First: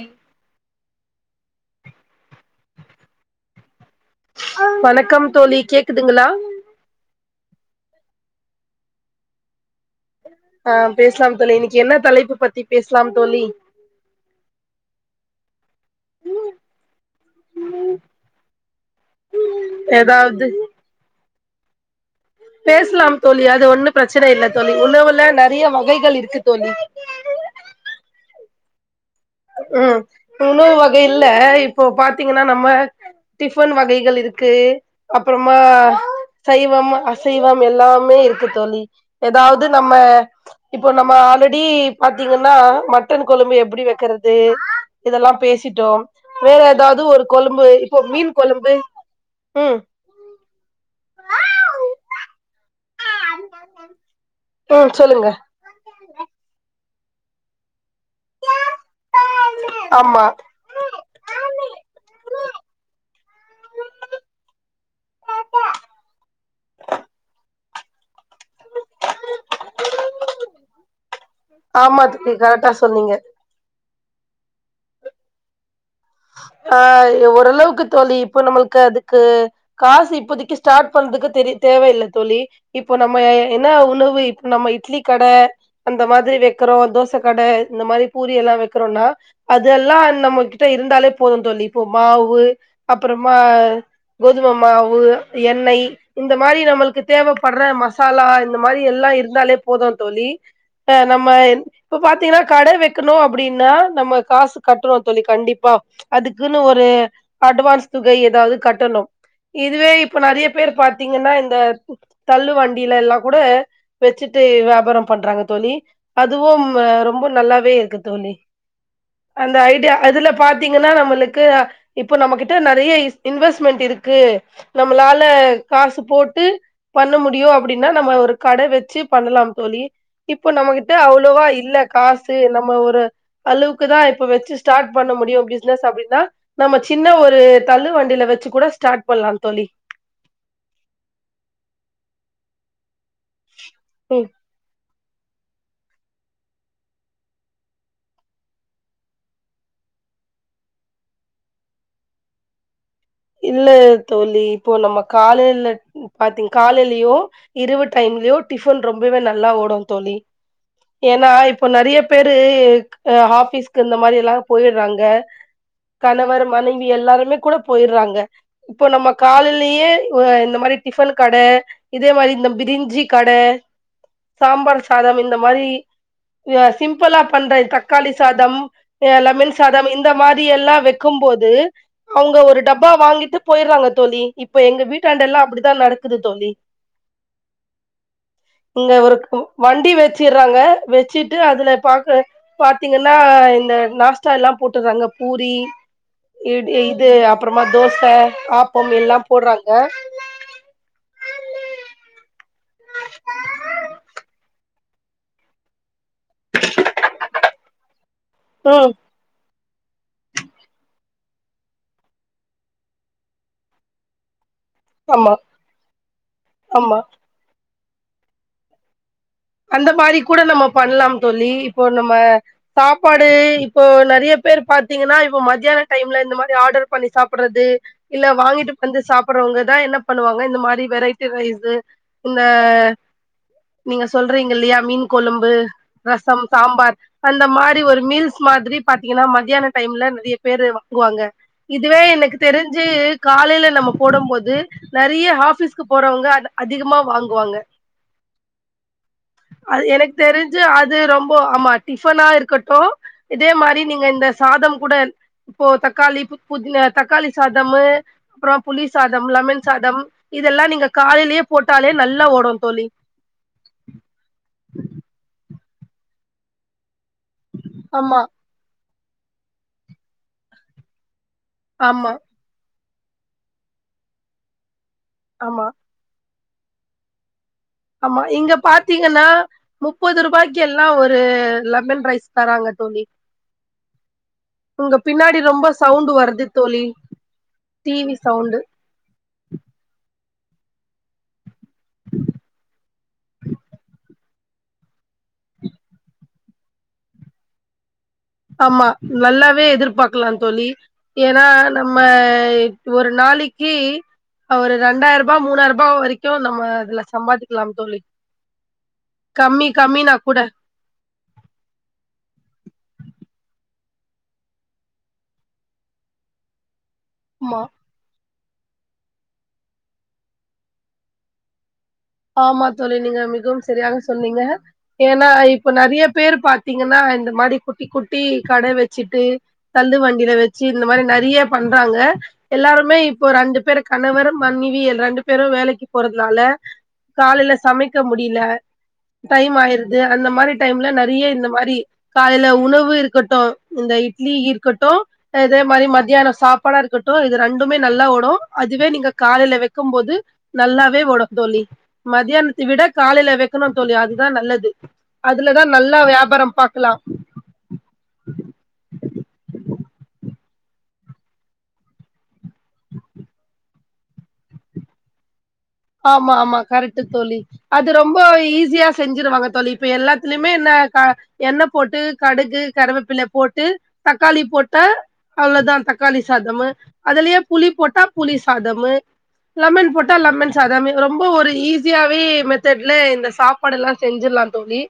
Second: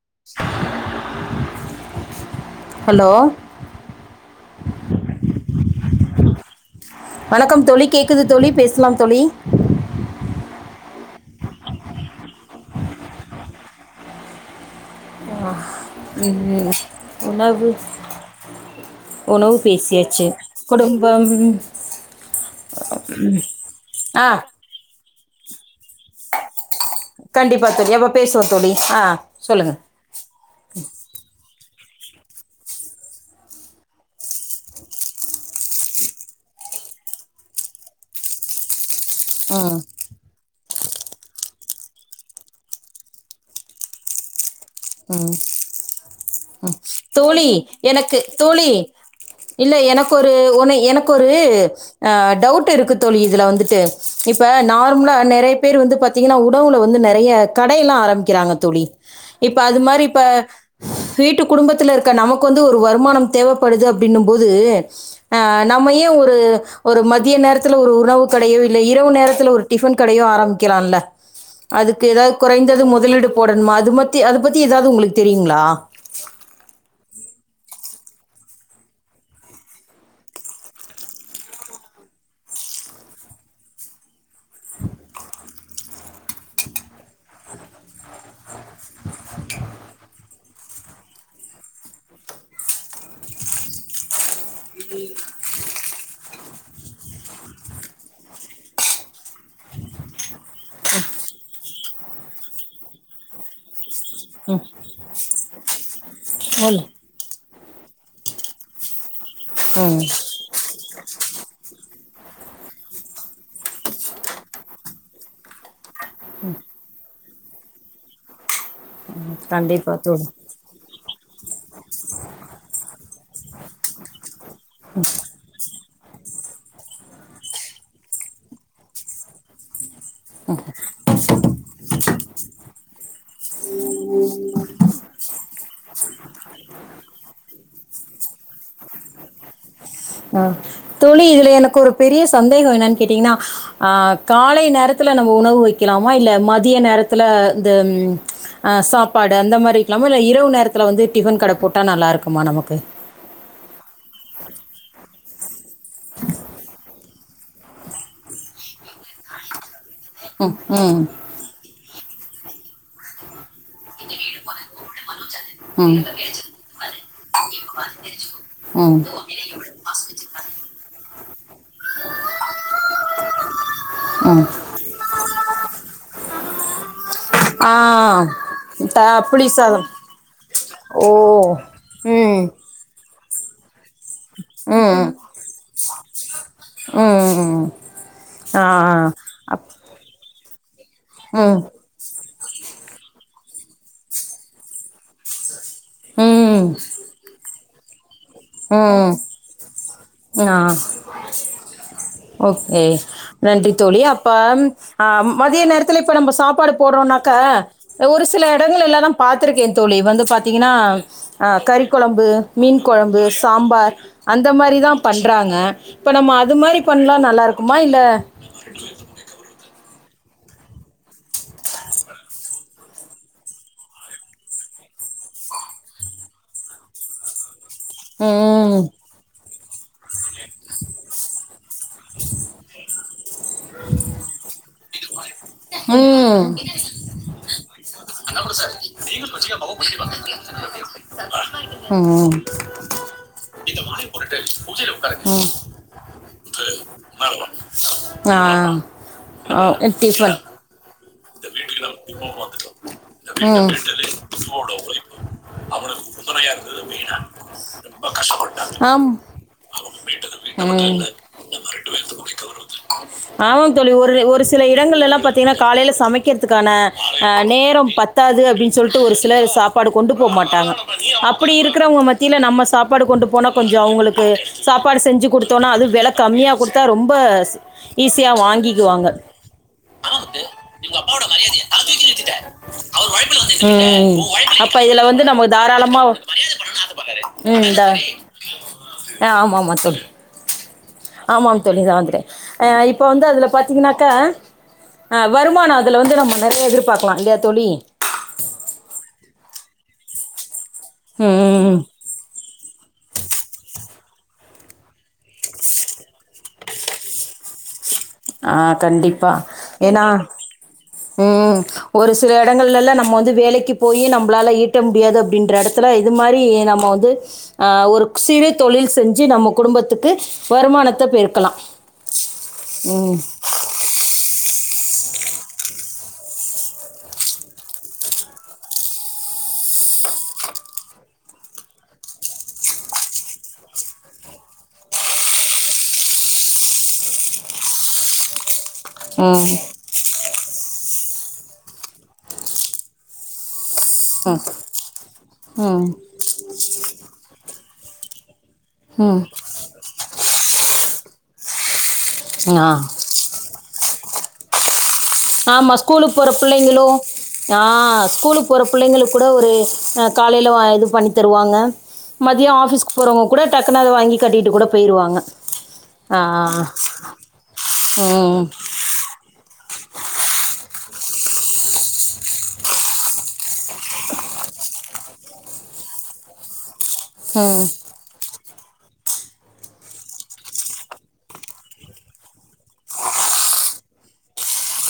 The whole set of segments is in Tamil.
எ ஹலோ வணக்கம் தோழி கேக்குதுங்களா வணக்கம் தோழி கேக்குது தோழி பேசலாம் தோழி ஆ பேசலாம் தோழி இன்னைக்கு என்ன தலைப்பு பத்தி பேசலாம் தோழி அ ம் உணவு உணவு பேசியாச்சு ஏதாவது குடும்பம் பேசலாம் தோழி அது ஒண்ணு ஆ பிரச்சன இல்ல தோழி உணவுல நெறைய வகைகள் இருக்கு தோழி கண்டிப்பா தோழி அப்ப பேசுவோ தோழி ஆ சொல்லு உணவு வகை இல்ல இப்போ பாத்தீங்கன்னா நம்ம டிஃபன் வகைகள் இருக்கு அப்றமா சைவம் அசைவம் எல்லாமே இருக்கு தோழி எதாது ம் நம்ம இப்போ நம்ம ஆல்ரெடி பாத்தீங்கன்னா மட்டன் கொழம்பு எப்டி வெக்கறது இதெல்லா பேசிட்டோ வேற எதாது ஒரு தோழி கொழும்பு இப்போ எனக்கு மீன் தோழி கொழம்பு இல்ல ம் எனக்கு ஒரு உன எனக்கொரு அ டவுட் இருக்கு தோழி இ இதுல வந்துட்டு இப்ப ம் நார்மலா சொல்லுங்க நெறைய பேர் வந்து பாத்தீங்கன்னா உடவுல வந்து நிறைய கடையெல்லா ஆரம்பிக்கிறாங்க தோழி இப்ப அது மாரி இப்ப ஆமா சீட்டு குடும்பத்துல இருக்க நமக்கு வந்து ஒரு வருமானம் தேவைப்படுது அப்டீனும் போது ஆ நம்மயே ஒரு ஒரு மதிய நேரத்துல ஒரு உணவு கடையோ இல்ல இரவு நேரத்துல ஒரு டிஃபன் கடையோ ஆரம்பிக்கலால்ல ஆமா அதுக்கு ஏதாவது தோழி கரெக்டா குறைந்தது சொன்னீங்க முதலீடு போடணுமா அது மத்தி அது பத்தி ஏதாவது உங்களுக்கு தெரியுங்களா ஆ ஒரளவுக்கு தோழி இப்போ நம்மள்க்கு அதுக்கு காசு இப்போதக்கு ஸ்டார்ட் பண்றதுக்கு தெரிய தேவையில்ல தோலி இப்போ நம்ம என்ன உணவு இப்ப நம்ம இட்லி கட அந்த மாதிரி வைக்கிறோ தோச கட இந்த மாரி பூரி எல்லா வைக்கிறோனா அதெல்லா நம்மகிட்ட இருந்தாலே போது தோழி இப்போ மாவு அப்பறமா கோதும மாவு எண்ணெய் இந்த மாரி நம்மளுக்கு தேவப்படுற மசாலா இந்த மாரி எல்லா இருந்தாலே போது தோலி ப நம்ம இப்ப பாத்தீங்கனா கட வெக்கணு அப்பிடீன்னா நம்ம காசு ம் கட்றோ தோழி கண்டிப்பா துக்குன்னு சொல்லு ஒரு அட்வான்ஸ் தொகை எதாவது கட்டணு இதுவே ம் இப்ப நா நிறைய பேர் பாத்தீங்கன்னா இந்த தள்ளு வண்டீல எல்லா கூட வச்சுட்டு வியாபாரம் பண்றாங்க தோழி அதுவும் ரொம்ப நல்லாவே இருக்கு தோலி அந்த கண்டிப்பா ஐடியா தோழி அதுல பாத் தீங்கனா நம்மளுக் கு இப்ப நம்மகிட்ட நெறைய இன்வெஸ்ட்மென்ட் இருக்கு நம்மளால காசு போட்டு பண்ண முடியு அப்டின்னா நம்ம ஒரு கட வச்சு பண்ணலாம் தோழி இப்போ நம்மகிட்ட அவளோவா இல்ல காசு நம்ம ஒரு அளவுக்கு தா இப்ப வச்சு ஸ்டாட் பண்ண முடியு பிஸ்னஸ் அப்டின்னா நம்ம சின்ன ஒரு தள்ளு வண்டில வச்சு கூட ஸ்டார்ட்பண்ணலாம் தோலி அ தோளி இதுல எனக்கு ஒரு பெரிய சந்தேகம் என்னன்னு கேட்டீங்கனா அ ம் கா பழைய நேரத்துல நம்ம உணவு வைக்கலாமா இல்ல மதிய நேரத்துல இந்த ஆசாப்படு அந்த மாரி இருக்கலாமா இல்ல இரவு நேரத்துல வந்து டிஃபன் கட போட்டா நல்லா இருக்குமா நமக்கு இல்ல தோழி இப்போ நம்ம காலைல பாத்தீ காலேலயோ இருவு டைம்லயு டிஃபன் ரொம்பவே நல்லா ஓடு தோழி ம் ம் ஏனா இப் இப்போ நிறைய பேரு இந்த ஆபிஸ்க் ப்ப இந்த மாரி எல்லா போயர்றாங்க ம் கணவர் மனைவி எல்லாருமே கூட போயர்றாங்க இப்போ ம் நம்ம காலிலயே ஒஅ இந்த மாரி டிஃபன் கட இதே மாரி இந்த பிரிஞ்சி கட ம் சாம்பார் சாதம் இந்த மாரி அ சிம்பிளா பண்ற ஆ தக்காளி சாதம் த அ புளி லெமன் சாதம் இந்த மாதி எல்லா ஓ வெக்கும்போது அவுங்க ம் ஒரு டப்பா வாங்கிட்டு போய்ட்றாங்க தோழி யிப்ப யெங்க வீட்டாண்டல்லாம் அப்டிதா நடக்குது தோழி ம் ம் ம் இங்க ஒரு ஆஹ்ஹா வண்டி வச்சுடுறாங்க வச்சுட்டு அதுல பாக்க பாத்தீங்கன்னா இந்த நாஸ்டா எல்லாம் போட்டுறாங்க பூரி இ ம் ம் இது அப்பறமா தோச ஆப்பம் எல்லா ம் போட்றாங்க ஆ ஓகே நன்றி தோழி அப்பாம் ஆ மதிய நேரத்துல இப்ப நம்ம சாப்பாடு போடுறோம்னாக்கா ஒரு சில இடங்கள் ம் இல்லதாம் பாத்துருக்கே தோழி வந்து பாத்திங்கன்னா அ கறிக்கொழம்பு மீன் கொழம்பு சாம்பார் அந்த மாரி தா ஆமா பண்றாங்க இப்ப நம்ம அது மாரி ஆமா பண்ணலா நல்லா இருக் கும்மா இல்ல அந்த மாரி கூட நம்ம பண்ணலாம் தோழி இப்போ நம்ம சாப்பாடு இப்போ நெறைய பேர் பாத்தீங்கன்னா இப்போ மத்தியான டைம்ல இந்த மாரி ஆர்டர் பண்ணி சாப்பட்றது இல்ல வாங்கிட்டு ம் வந்து சாப்பிடுறவங்கதா என்ன பண்ணுவாங்க இந்த மாரி வெரைட்டி ரைஸ்ஸு இந்த சொல்றீங்கில்லையா மீன் கொழம்பு ரசம் ம் சாம்பார் அந்த மாரி ஒரு மீல்ஸ் மாதிரி பாத்தீங்கன்னா மத்தியான டைம்ல நெறைய பேரு வாங்குவாங்க இதுவே ம் எனக்கு தெரிஞ்சு காலைல நம்ம போடம் போது நெறைய ஹாஃபிஸ்க்கு போறவங்க அத் அது அதிகமா வாங்குவாங்க ஆ ஆ, அது எனக் டிஃபன் தெரிஞ்சு அது ரொம்போ ஆமாட் டிஃபனா இருக்கட்டு இதே மாரி நீங்க இந்த சாதம் கூடல் இப்போ தக்காளி பு புதி்ன தக்காளி சாதமு அப்றோ புளி ம் சாதம் லெமன் சாதம் இதெல்லா ஆம் நீங்க ம் காலையிலேயே போட்டாலே நல்லா ஓடு தோழி ஆமாங்க தோழி ஒரு ஒரு சில இடங்கள் எல்லா பாத்தீங்கன்னா காலையில சமைக்கிறதுக்கான அ நேரம் ஆமா பத்தாது அப்டின் சொல்ட்டு ஒரு சிலர் சாப்பாடு கொண்டு போ மாட்டாங்க அப்படி இருக்கிறவங்க ஆமா மத்தியில நம்ம சாப்பாடு கொண்டு போனா கொஞ்சோ அவங்களுக்கு சாப்பாடு செஞ்சு ஆமா குடுத்தோனா அது வெல கம்மியா குடுத்தா ரொம்ப ஆமா ஈஸியாக இங்க வாங்கிக்குவாங்க பாத்தீங்கன்னா முப்பது ரூபாய்க்கு எல்லா ஒரு லெமன் ரைஸ் தராங்க தோழி உழைப்புல அப்போ உங்க இதில் வந்து பின்னாடி நம்ம ரொம்ப சவுண்ட் தாராளமாக வருது தோழி டி வி சவுண்டு் அ ஆமா ஆமா தோழி ஆமாம் தோழி இந்தா வந்துட்டே இப்போ வந்து அதுல பாத்தீங்கன்னாக்கா அ வருமானோ அதுல வந்து நம்ம நெறைய எதிர்பாக்கலா இல்லையா தோழி ஆமா நல்லாவே எதிர்பாக்கலா தோழி ம் ஏன்னா ம் ம் நம்மய் ஒரு நாளிக்கி ஒரு ரெண்டாயிர ரூபா மூணாயிர ரூபா வரைக்கு நம்ம அதுல சம்பாதிக்கலாம் தோழி ஆ கண்டிப்பா கம்மி ஏனா கம்மினா கூட ம் ஒரு சில எடங்கள்லல்லா நம்ம வந்து வேலைக்கு போயி நம்பளால ஈட்ட முடியாது அப்டின்ற எடத்துல இது மாரி நம்ம வந்து ஆமா அ ஒரு சிறு தொழில் செஞ்சு நம்ம குடும்பத்துக்கு வருமானத்த பெருக்கலா ஆமா தோழி நீங்க மிகவும் சரியாக சொன்னீங்க ஏன்னா இப்ப நெறைய பேரு பாத்தீங்கன்னா இந்த மாடி குட்டி குட்டி கட வச்சுட்டு தள்ளு வண்டியில வச்சு இந்த மாரி நறிய பண்றாங்க எல்லாருமே இப்போ ரெண்டு பேரு கணவரும் மனைவி ரெண்டு பேரு வேலைக்கு போறதுனால காலையில சமைக்க முடியில ம் டைம் ஆயிருத் து அந்த மாரி டைம்ல நறிய இந்த மாரி காலையில உணவு இருக்கட்டு இந்த இட்லி ம் இருக்கட்டு இதே மாரி ம் மத்தியானோ சாப்பாடா இருக்கட்டு இது ரெண்டுமே நல்லா ஒடு அதுவே நீங்க காலையில வெக்கும் போது நல்லாவே ஓடு தோழி ம் மதியானத்தை ஆ விடக் காலையில வைக்கணு தோழி அதுதா நல்லது அதுலதா நல்லா வியாபாரம் பாக்கலாம் அ ஸ்கூலுக்கு போற பிள்ளைங்களுக்கு கூட ஒரு அ காலையில [unintelligible] இது பண்ணி தருவாங்க மதியோ ஆபீஸ்க்கு போறவங்க கூட டக்குனு அத வாங்கி கட்டிட்டு கூட போயிருவாங்க ஆமா ஆமா கரெக்ட் தோழி அது ரொம்ப ம் ஈஸியா செஞ்சிருவாங்க தோழி இப்ப எல்லாத்துலயுமே என்ன க எண்ணெய் போட்டு கடுகு கருவேப்பிலை போட்டு தக்காளி போட்ட அவ்ளோதா தக்காளி சாதமு அதுலயே ம் புளி போட்டா புளி சாதமு லெமன் போட்டா லெமன் சாதமு ரொம்ப ஒரு ஈஸியாவே மெத்தடுல இந்த சாப்பாடு எல்லா செஞ்சிடலா தோழி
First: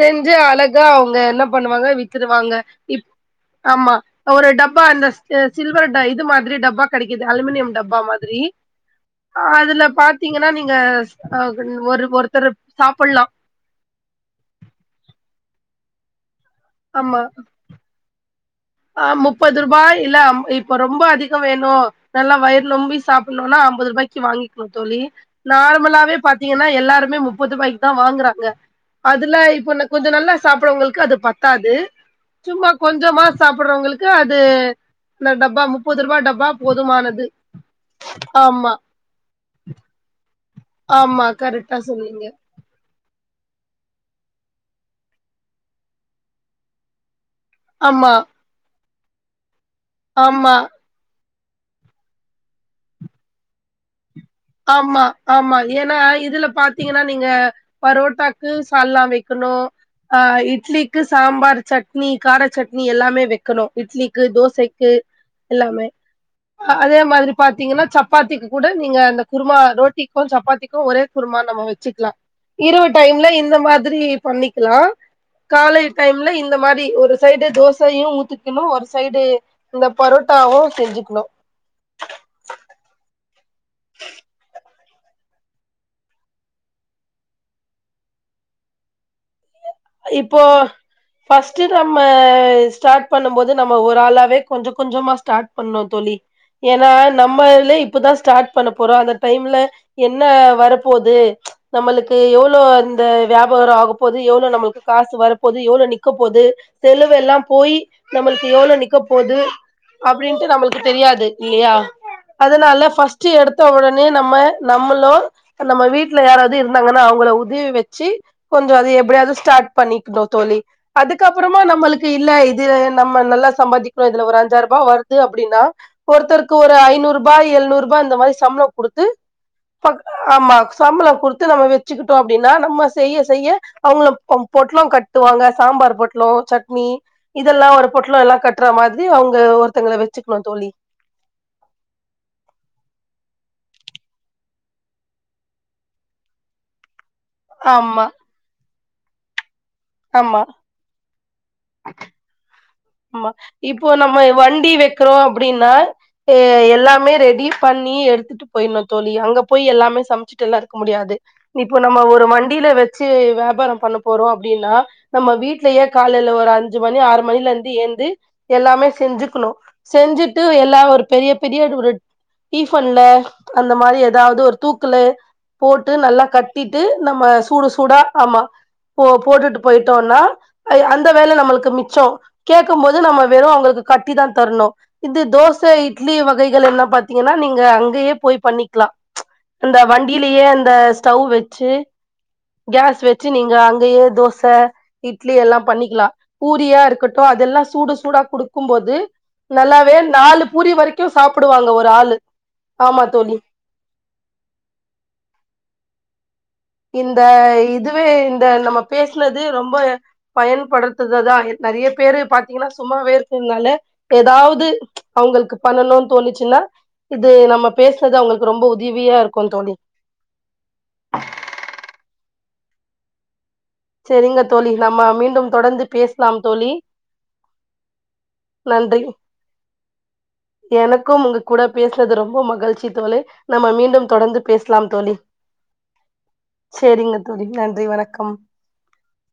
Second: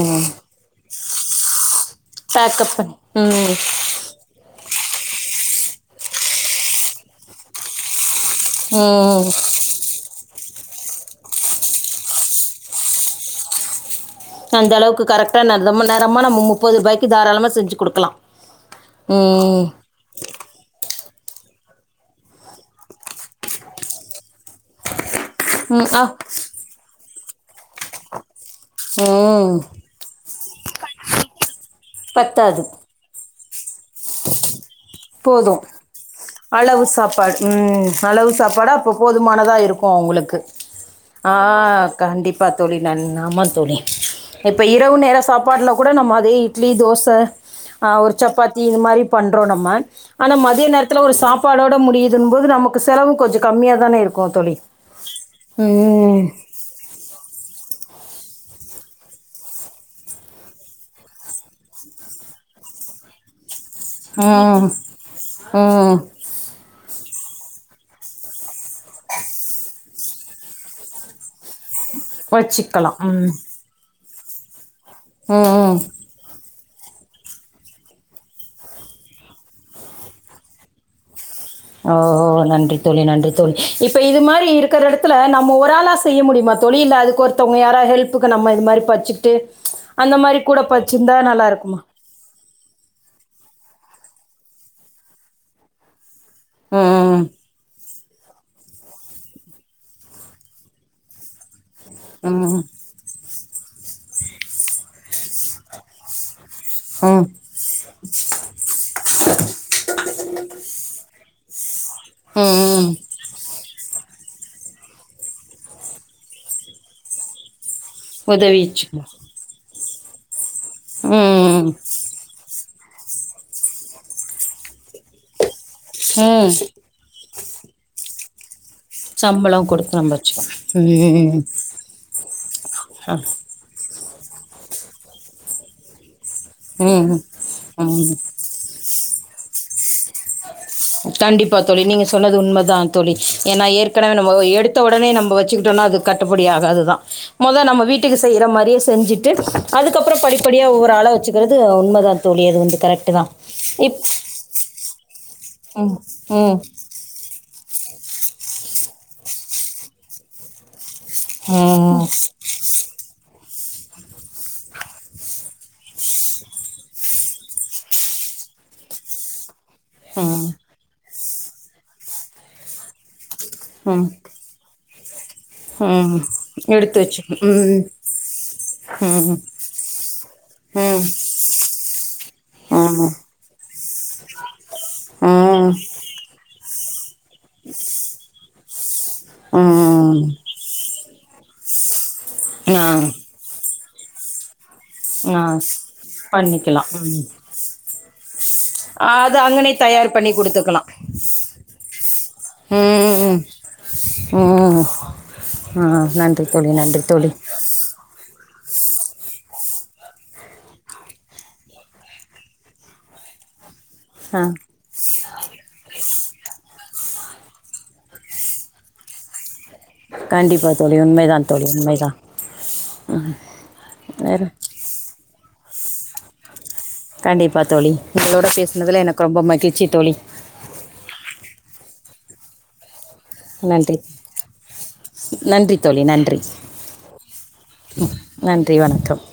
ம் அழகா அவங்க என்ன பண்ணுவாங்க வித்துருவாங்க பேக்கப் பண்ணி இப் ம் ஆமா ஒரு டப்பா அந்த அ சில்வர் இது மாதிரி டப்பா கெடைக்குது அலுமினியம் டப்பா மாதிரி ம் அதுல பாத்தீங்கன்னா நீங்க அ ஒரு ஒருத்தர் சாப்பிடலா அந்த அளவுக்கு கரெக்டா ந ரொம்ப நேரமா நம்ம முப்பது ரூபாய்க்கு தாராளமா செஞ்சு குடுக்கலா அ முப்பது ரூபாய் இல்ல அம் இப் இப்ப ரொம்ப அதிக வேணும் நல்லா வயிறு நொம்பி சாப்பிடணும்னா ஐம்பது ரூபாய்க்கு வாங்கிக்கணு தோழி ம் ஆ நார்மலாவே பாத்தீங்கன்னா எல்லாருமே முப்பது ரூபாய்க்கு தா வாங்குறாங்க அதுல ம் இப்ப கொஞ்ச நல்லா சாப்பரவங்களுக்கு அது பத்தாது பத்தாது சும்மா கொஞ்சமா சாப்பறவங்களுக்கு அது இந்த போது டப்பா முப்பது ரூபா டப்பா அளவு போதுமானது சாப்பாடு ம் அளவு சாப்பாட ஆமா போதுமானதா இருக்கு உங்களுக்கு ஆமா அ கரெக்டா சொன்னீங்க கண்டிப்பா தோழி நான் ஆமா தோழி இப்போ இரவு நேர சாப்பாடுல கூட நம்ம அதே இட்லி தோச அ ஆமா ஒரு சப்பாத்தி இந்த மாதிரி பண்றோ நம்ம ஆனா ஆமா மதிய நேரத் தில ஒரு சாப்பாடோட முடியுதுன்னும்போது நமக்கு செலவு கொஞ்சம் கம்மியாக தானே இருக்கு தோழி ஆமா ஆமா ஏன்னா ம் இதுல பா தீங்கன்னா நீங்க பரோட்டாக்கு சால்னா வெக்கணு ஆ இட்லிக்கு சாம்பார் சட்னி கார சட்னி எல்லாமே வெ க்கணு இட்லிக்கு ம் தோசைக்கு எல்லாமே ம் அ அதே மாதிரி பாத்தீங்கன்னா சப்பாத்திக்கு கூட நீங்க அந்த குருமா ரோட்டி க்கு சப்பாத்திக்கு ஒரே குருமா நம்ம வெச்சுக்கலா இரவு வச்சுக்கலாம் டைம்ல ம் இந்த மாதிரி பண்ணிக்கலா ம் ம் காலைல டைம் ல இந்த மாரி ஒரு சைடு தோசையு ஊத்திக்கணு ஒரு சைடு இந்த பரோட்டாவு செஞ்சுக்கணு ஓ நன்றி தோழி நன்றி தோழி இப்ப இது மாரி இருக்கிற எடத்துல நம்ம ஒருளா செ ய்ய முடியுமா தோழி இல்ல அது ஒருத்தவங்க யாரா ஹெல்ப்புக்கு நம்ம இது மாரி பச்சுட்டு அந்த மாரி இப்போ கூட பச்சிருந்தா ஃபஸ்ட்டு நல்லாயிருக்குமா நம்ம ஸ்டார்ட் பண்ணும் போது நம்ம ஒரு ஆளாவே கொஞ்சோ கொஞ்சமா ஸ்டார்ட் பண்ணனு தோழி ஏன்னா ம் நம்ம இதுலே இப்பதா ஸ்டார்ட் பண்ண போறோ அந்த டைம்ல என்ன வரப்போது நம்ளுக்கு எவ்ளோ ம் அ வியாபாரரோ ஆக போது எவ்ளோ நம்மளுக்கு காசு வரப் போது எவ்ளோ நிக்க போது செலவு ம் எல்லா போய் நம்மளுக்கு எவ்வளவு நிக்க போகுது அப்டின்ட்டு நம்ளுக்கு தெரியாது இல்லையா ம் நல்லா ஃபஸ்ட் எடுத்த உடனே நம்ம நம்மளு நம்ம வீட்டுல யாராவது இருந்தாங்கன்னா அவங்கள உதவி வெ ச்சு உதவி கொஞ்சோ அது வச்சுக்கணும் எப்டியாவது ஸ்டார்ட் பண்ணிக்கணு தோழி அதுக்கப்புறமா ம் நம்மளுக்கு இல்ல இது நம்ம நல்லா சம்பாதிக்கிறோ இதுல ஒரு அஞ்சாயிர ரூபா வருது அப்டின்னா ம் ஒருத்தருக்கு ஒரு ஐநூறு ரூபா எழுநூறு ரூபா இந்த மாரி சம்பளம் குடுத்து சம்பளம் கொடுத்து பக் நம்ம ஆமா வச்சுக்கணும் சம்பளோ ம் குடுத்து நம்ம வச்சுக்கிட்டோ அப்டின்னா நம்ம ஆ செய்ய செய்ய அவங்கள பொ பொட்லோ கட்டுவாங்க சாம்பார் பொட்லோ சட்னி ம் இதெல்லா ஒரு ம் பொட்லோ எல்லா கட் ட்ற மாதிரி அவுங்க ஒருத்தங்கள வெச்சுக்கணு தோழி கண்டிப்பா தோழி நீங்க சொன்னது உண்மதா தோழி எனா ஏற்கனவே நம்ம எடுத்த ஒடனே நம்ம வெச்சுக்கிட்டோனா அது கட்டுப்படியாகதுதா மொத நம்ம ஆமா வீட்டுக்கு செய்ற மாரியே செஞ்சிட்டு அதுக்கப்பறம் ஆமா படிப்படியா ஒவ்வொரு ஆளா வச்சக்கிறது உண்ம தான் தோழி அது வந்து கரெட் ஆமா இப்போ நம்ம வண்டி வெக்கிறோ அப்டின்னா ம் எ ம் எல்லாமே ரெடி பண்ணி எடுத்துட்டு போட்னு தோழி அங்க போய் எல்லாமே சமச்சுட்டு எல்லா இருக்க முடியாது நிப்போ நம்ம ம் ஒரு வண் டில வச்சு வியாபாரோ பண்ண போறோம் அப்டின்னா நம்ம வீட்லயே காலைல ஒரு அஞ்சு மணி ஆறு மணிலேந் து ஏந்து எல்லாமே செஞ்சுக்கணும் செஞ்சுட்டு ம் எல்லா ஒரு பெரியப் பெரிய அது ஒரு டீஃபன்ல அந்த மாரி ம் ஏதாவது ஒரு தூக்குல போட்டு ம் நல்லா கட்டிட்டு எடுத்து வச்சு நம்ம சூடு ம் சூடா ஆமா போ ம் போட்டுட்டு போய்டோனா அய ம் அந்த வேல நம்மளுக்கு மிச்சோ கேட்கும் போது ம் ம் நம்ம வெறும் அவுங்களுக்கு கட்டி தா தர்ணு இது தோச இட்லி வகைகள் எல்லா பாத் திங்கன்னா நீங்க அங்கயே போய் பண்ணிக்லா அந்த ம் வண்டிலயே அந்த ஸ்டவு வெச்சு ஆ கேஸ் வெச்சு நீங்க அங்கயே தோச இட்லி ஆ எல்லா பண்ணிக்கலா பூரியா பண்ணிக்கலாம் இருக்கட்டு ம் அதெல்லாம் சூடு சூடா குடுக்கும் போது அது அங்கனே நல்லாவே தயார் பண்ணி நாலு பூரி வரைக்கும் சாப்புடுவாங்க ஒரு ஆளு ஆமா தோழி ம்ம் ம்ம் ம் நன்றி தோழி நன்றி இந்த தோழி இதுவே இந்த நம்ம பேஸ்னது ரொம்ப பயன்படுத்துததா நெறைய பேரு பாத்தீங்கன்னா சும்மாவே இருக்குனால ஆ ஏதாவுது அவுங்களுக்கு பண்ணணுனு தோணிச்சின்னா இது நம்ம பேஸ்னது அவுங்களுக்கு ரொம்ப உதவியா இருக்கு தோழி கண்டிப்பா தோழி உண்மைதா தோழி உண்மைதா ஆ செரிங்க தோழி நம்ம மீண்டும் தொடர்ந்து பேஸ்லாம் தோழி கண்டிப்பா தோழி உங்களோட நன்றி பேசுனதுல எனக்கு ரொம்ப மகிழ்ச்சி தோழி எனக்கும் உங்க கூட பேசுனது ரொம்ப மகிழ்ச்சி தோலே நம்ம நன்றி மீண்டும் தொடர்ந்து பேஸ்லாம் தோழி நன்றி தோழி நன்றி செரிங்க தோழி நன்றி வணக்கம் நன்றி வணக்கம்